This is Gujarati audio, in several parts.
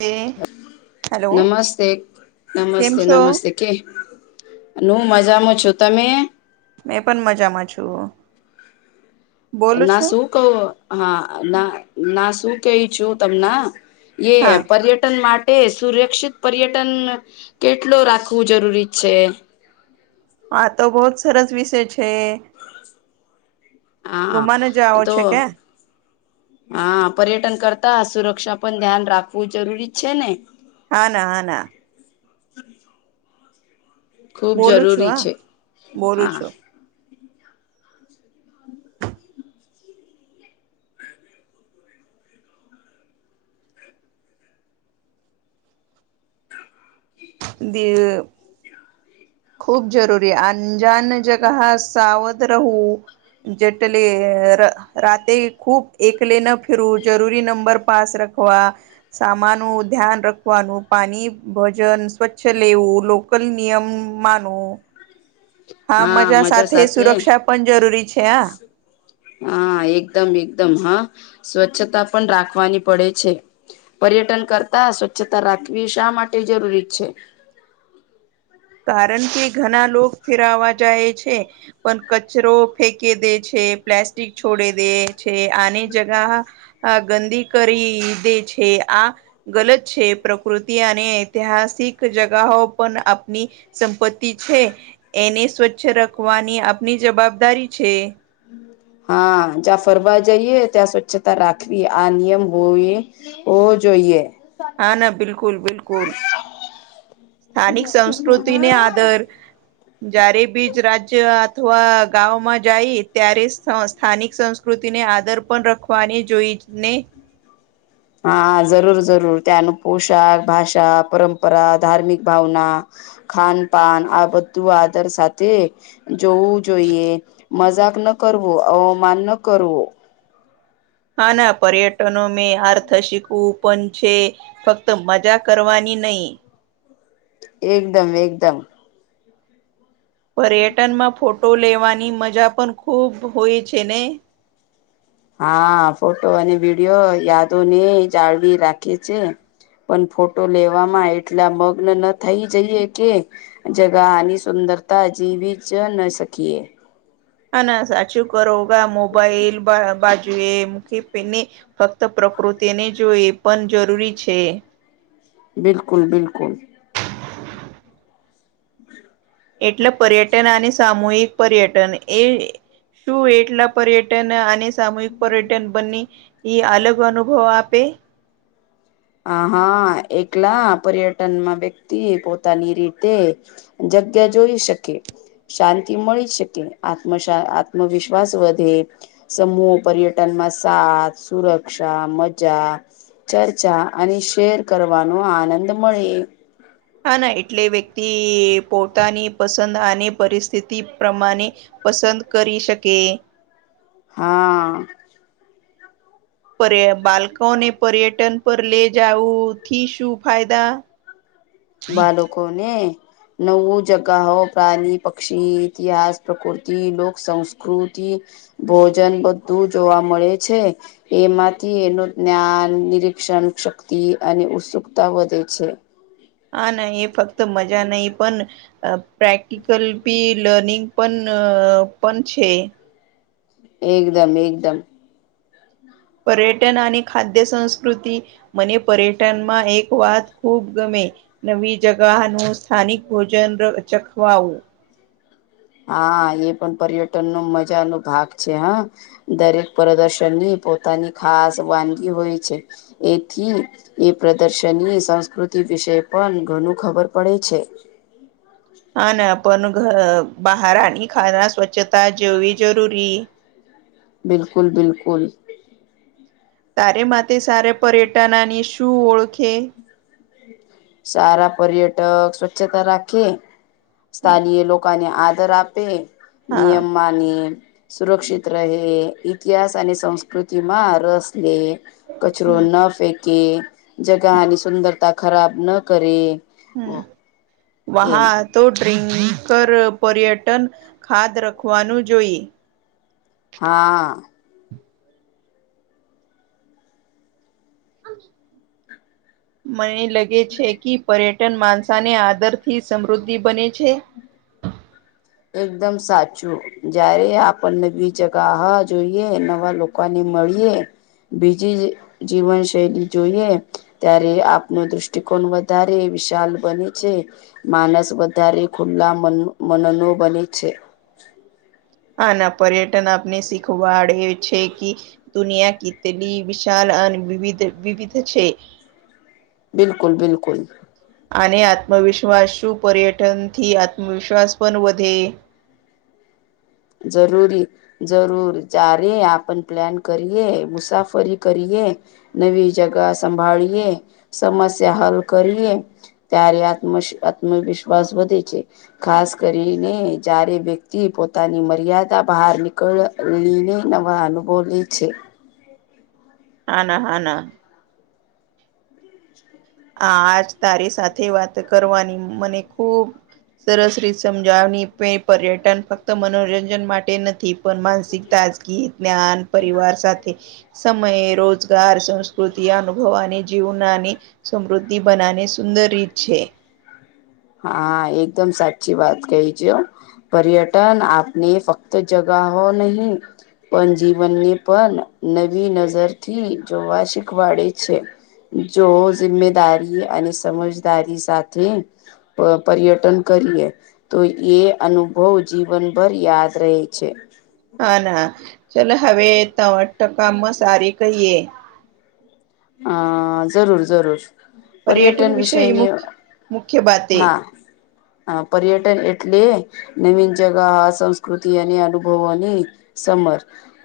એ હેલો નમસ્તે કેમ નમસ્તે છો નમસ્તે કે હું મજામાં છું તમે મેં પણ મજામાં છું બોલું ના છું શું કહું હા ના ના શું કહી છું તમને એ હા પર્યટન માટે એ સુરક્ષિત પર્યટન કેટલો રાખવું જરૂરી છે હા તો બહત સરસ વિષય છે હા ગુમાને હા જાઓ તો છે કે હા પર્યટન કરતા સુરક્ષા પણ ધ્યાન રાખવું જરૂરી છે ને હા ના હા ના ખૂબ બોલું છું જરૂરી હા છે બોલું હા. છું દ. [unintelligible] ખૂબ જરૂરી અંજાન જગા સાવધ રહું. જેટલે રાતે ખૂબ એકલે ન ફિરવું જરૂરી નંબર પાસ રખવા સામાનું ધ્યાન રખવાનું પાણી, ભોજન સ્વચ્છ લેવું લોકલ નિયમ માનવું. હા મજા સાથે સુરક્ષા પણ જરૂરી છે હા હા એકદમ એકદમ હા સ્વચ્છતા પણ રાખવાની પડે છે પર્યટન કરતા સ્વચ્છતા રાખવી શા માટે જરૂરી છે કારણ કે ઘણા લોકો ફેરવા જાય છે પણ કચરો ફેંકે દે છે પ્લાસ્ટિક છોડે દે છે આની જગા ગંદી કરી દે છે આ ગલત છે પ્રકૃતિ અને ઐતિહાસિક જગા પણ ની સંપત્તિ છે એને સ્વચ્છ રાખવાની આપની જવાબદારી છે હા જ્યાં ફરવા જઈએ ત્યાં સ્વચ્છતા રાખવી આ નિયમ હોવી હો જોઈએ. હા ના બિલકુલ બિલકુલ. સ્થાનિક સંસ્કૃતિને આદર જયારે બીજ રાજ્ય અથવા ગામમાં જાય ત્યારે સ્થાનિક સંસ્કૃતિને આદર પણ રાખવાની જોઈને. હા જરૂર જરૂર ત્યાંનું પોશાક, ભાષા, પરંપરા, ધાર્મિક ભાવના ખાન પાાન આ બધું આદર સાથે જોવું જોઈએ મજાક ન કરવો, અવમાન ન કરવો. હા ના પર્યટનો મેં આર્થ શીખવું પણ છે. ફક્ત મજા કરવાની નહીિ. એકદમ એકદમ. પર્યટનમાં ફોટો લેવાની મજા પણ ખુબ હોય છે. હા ફોટો અને વિડીિયો યાદો ને જાળવી રાખે છે. પણ ફોટો લેવામાં એટલા મગ્ન ન થઈ જઈએે કે જગાની સુંદરતા અજીવી જ ન સકીીએ. હા ના સાચું કરોા મોબાઈલ બાજુએ મુ પને ફક્ત પ્રકૃતિને જો એ પણ જરૂરી છે. બિલકુલ બિલકુલ. એટલે પર્યટન અને સામૂહિક પર્યટન એ શું એટલા પર્યટન અને સામૂહિક પર્યટન બને અલગ અનુભવ આપે. હ હા એકલા પર્યટનમાં વ્યક્તિ પોતાની રીતે જગ્યા જોઈ શકે. શાંતિ મળી શકે આત્મા આત્મવિશ્વાસ વધે. સમૂહો પર્યટન માં સાથ સુરક્ષા મજા ચર્ચ ચર્ચા અને શેર કરવાનો આનંદ મળે. હા ના એટલે વ્યક્તિ પોતાની પસંદ અને પરિસ્થિતિ પ્રમાણે પસંદ કરી શકે. હા. પર બાળકોને પર્યટન પર લે જાવુંથી શું ફાયદા? બાાલકો ને નવું જગા પ્રાણી, પક્ષી ઇતિહાસ પ્રકૃતિ લોક સંસ્કૃતિ ભોજન બધું જોવા મળે છે. એમાંથી એનું જ્ઞાન નિરીક્ષણ શક્તિ અને ઉત્સુકતા વધે છે. હા ના એ ફક્ત મજા નહી પણ પ્રેક્ટિકલ બી લર્નિંગ પણ પણ છે. એકદમ એકદમ. પર્યટન અને ખાદ્ય સંસ્કૃતિ મને પર્યટનમાં એક વાત ખૂબ ગમે. નવી જગાહ નું સ્થાનિક ભોજન ર ચખવાવુ. હા, એ પણ પર્યટન નો મજા નો ભાગ છે હ. દરેક પ્રદર્શનની પોતાની ખાસ વાનગી હોય છે એથી એ પ્રદર્શની સંસ્કૃતિ વિશે પણ ઘણું ખબર પડે છે. હા ના પણ ઘ બહારની ખાના સ્વચ્છતા જેવી જરૂરી. બિલકુલ બિલકુલ. તારે માટેથે સારે પર્યટનની શું ઓળખે. સારા પર્યટક સ્વચ્છતા રાખી સ્થનીય લોકો ને આધર આપે હા નિયમમાંની સુરક્ષિત રહે, ઇતિહાસ અને સંસ્કૃતિમાં રસ લે. કચરો હમ ન ફેંકે, જગાની સુંદરતા ખરાબ ન કરે. હમ્મ, એમ વાહ તો ડ્રિકર પર્યટન ખાદ રખવાનું જોઈ. હા. મને લગે છે કે પર્ય ટન માનસાની આદરથી સમૃદ્ધિ બને છે. એકદમ સાચું. જ્યારે આપણને બી જગાહા જોઈએ નવા લો કા ને મળીએ, બીજી જીવન શૈલી જોઈએ ત્યારે આપનો દૃષ્ટિકોણ વધારે વિશાલ બને છે. માનસ વધારે ખુલ્લા મન મનનો બને છે. હા ને પર્યટન આપને શીખવાડે છે કી દુનિયા કીતલી વિશાલ અને વિવિધ, વિવિધ છે. બિલકુલ, બિલકુલ. આને આત્મવિશ્વાસશું પર્યટનથી આત્મવિશ્વાસ પન વધે. જરૂરી જરૂર, ચારે આપન પ્લાન કરીએ, મુસાફરી કરીએ નવી જગા સંભાળીએ, સમસ્યા હલ કરીએ. ત્યારે આત્મશ આત્મવિશ્વાસ વધે છે. ખાસ કરીને જારે વ્યક્તિ પો તાની મર્યાદા બાહાર નીકળલીને નવા અનુભવ લે છે. હાના હાના. આજ તારી સાથે વાત કરવાની મને ખુબ સરસ રીસમ જાવની પે પર્યટન ફક્ત મનોરંજન માટે નથી. પણ માનસિક તાજગી, જ્ઞાન પરિવાર સાથે સમયે રોજગાર, સંસ્કૃતિ અનુભવાની, જીવનાની સમૃદ્ધિ બનાને સુંદર રીત છે. હા, એકદમ સાચી વાત કહી ચે હ. પર્યટન આપને ફક્ત જગાહો નહી પણ જીવનને પણ, નવી નજરથી જોવા શીખવાડે છે. જો જિમ્મેદારી અને સમજદારી સાથે પ પર્યટન કરીએ તો એ અનુભવ જીવનભર યાદ રહે છે. હા ના, ચલો હવે ટણઠ ટકામાં સારી કહીએ. અ, ઝરૂર ઝરૂર. પર્યટન વિષય વિષયની, મુખ્ય મુખ્ય બાતે હા. હ પર્યટન એટલે, નીવીન જગા સંસ્કૃતિ અને અનુભવોની સમર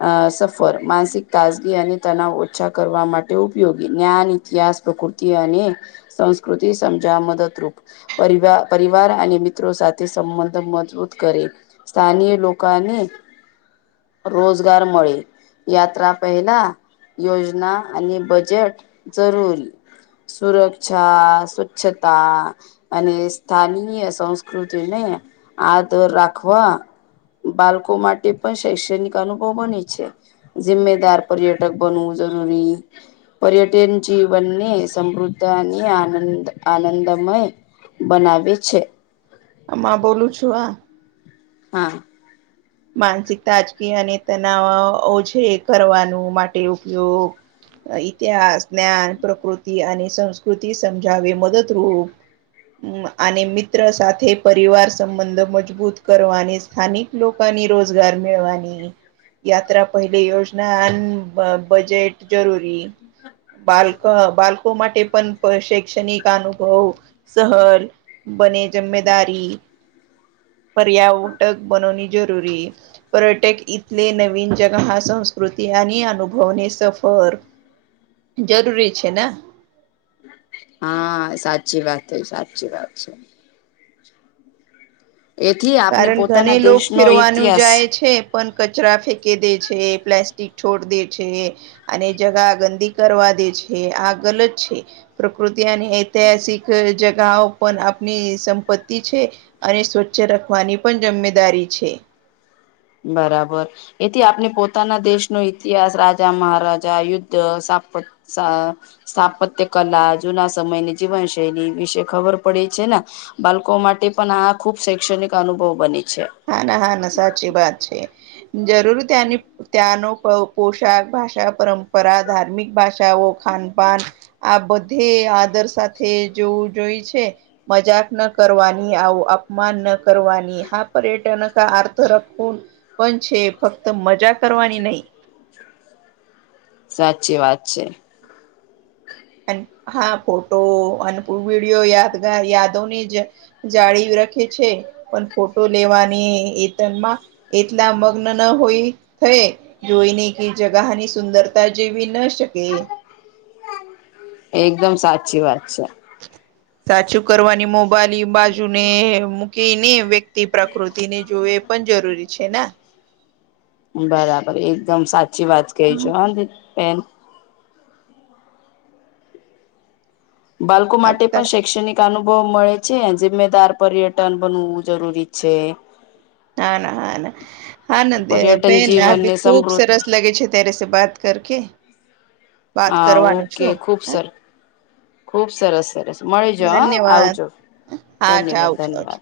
અ સફર માનસિક તાજગી અને તનાવ ઓછા કરવા મા ટે ઉપયોગી. જ્ઞાન, ઇતિહાસ, પ્રકૃતિ અને સંસ્કૃતિ સમજાવા મદદરૂપ. પરિવા પરિવાર અને મિત્રો સાથે સંબંધ મજબૂત કરે સ્થાનીય લોકને રોજગાર મળી યાત્રા પહેલા યોજના અને બજેટ જરૂરી. સુરક્ષા, સ્વચ્છતા અને સ્થાનીય સંસ્કૃતિને આદર રાખવા બાલકો માટે પણ શૈક્ષણિક અનુભવ બની છે. ઝીમ્મેદાર પર્યટક બનવુ જરૂરી પર્યટન જીવનને સમૃદ્ધ અને આનંદ આનંદમય બનાવેે છે. અમાં બોલું છું આ હા માનસિક તાજકીય અને તનાવ ઓછ કરવાનું માટે ઉપયોગ ઇતિહાસ જ્ઞાન પ્રકૃતિ અને સંસ્કૃતિ સમજાવ મદદરૂપ અને મિત્ર સાથે પરિવાર સંબંધો મજબૂત કરવાની સ્થાનિક લોકો ની રોજગાર મેળવાની યાત્રા પહેલી યોજના અને બજેટ જરૂરી બાલક બાળકો માટે પણ શૈક્ષણિક અનુભવ સહલ બને જમમેદારી પર્યાવટક બનોની જરૂરી પર્યટક થલે નવીન જગા સંસ્કૃતિ અને અનુભવને સફર જરૂરી છે ને હા સાચી વાત છે સાચી વાત છે એથી આપને કારણ પોતાના ઘણી લો દેશનો ફેરવાનું જાય ઇતિહાસ છે પણ કચરા ફેંકે દે છે પ્લાસ્ટિક છોડ દે છે અને જગા ગંદી કરવા દે છે આ ગલત છે પ્રકૃતિ અને ઐતિહાસિક જગાઓ પણ આપની સંપત્તિ છે અને સ્વચ્છ રાખવાની પણ જમેદારી છે બરાબર એથી આપણે પોતાના દેશનો ઇતિહાસ રાજા મહારાજા યુદ્ધપત સ સ્થાપત્ય કલા જૂના સમયની જીવનશૈલી વિશે ખબર પડી છે ને બાળકો માટે પણ આ ખુબ શૈક્ષણિક અનુભવ બને છે હા ના હા ના સાચી વાત છે જરૂર ત્યાંની ત્યાંનો પોશાક ભાષા પરંપરા ધાર્મિક ભાષાઓ ખાનપાન આ બધે આદર સાથે જોવું જોઈ છે મજાક ન કરવાની આવું અપમાન ન કરવાની હા પર્યટન ક આર્તરખ પણ છે ફક્ત મજા કરવાની નહી સાચી વાત છે હા ફોટો અનૂ વિડીિયો યાદગાર યાદોની જ જાળ રાખે છે પણ ફોટો લેવાની એતનમાં એટલા મગ્ન ન હોય થય જોઈને કે જગાની સુંદરતા જેવી ન શકે એકદમ સાચી વાત છે સાચું કરવાની મોબાઈલ બાજુ ને મૂકી ને વ્યક્તિ પ્રકૃતિ ને જોએ પણ જરૂરી છે ને બરાબર એકદમ સાચી વાત ક હમ, છેો પ બાળકો માટે આપતા પણ શૈક્ષણિક અનુભવ મળે છે જિમ્મેદાર પર્યટન બનવું જરૂરી છે હા ના હા ના હા પર્યટન બેન આ જીવનને ભી ખુબ સમૃદ્ધ સરસ લાગે છે તરેસે બાત કર કે હા ઓકે ખુબ હા સરાર ખુબ સરસ સરસ મળી જા હા ધન્યવાદ આવજો હા ધન્યવાદ જાઉં છું ધન્યવાદ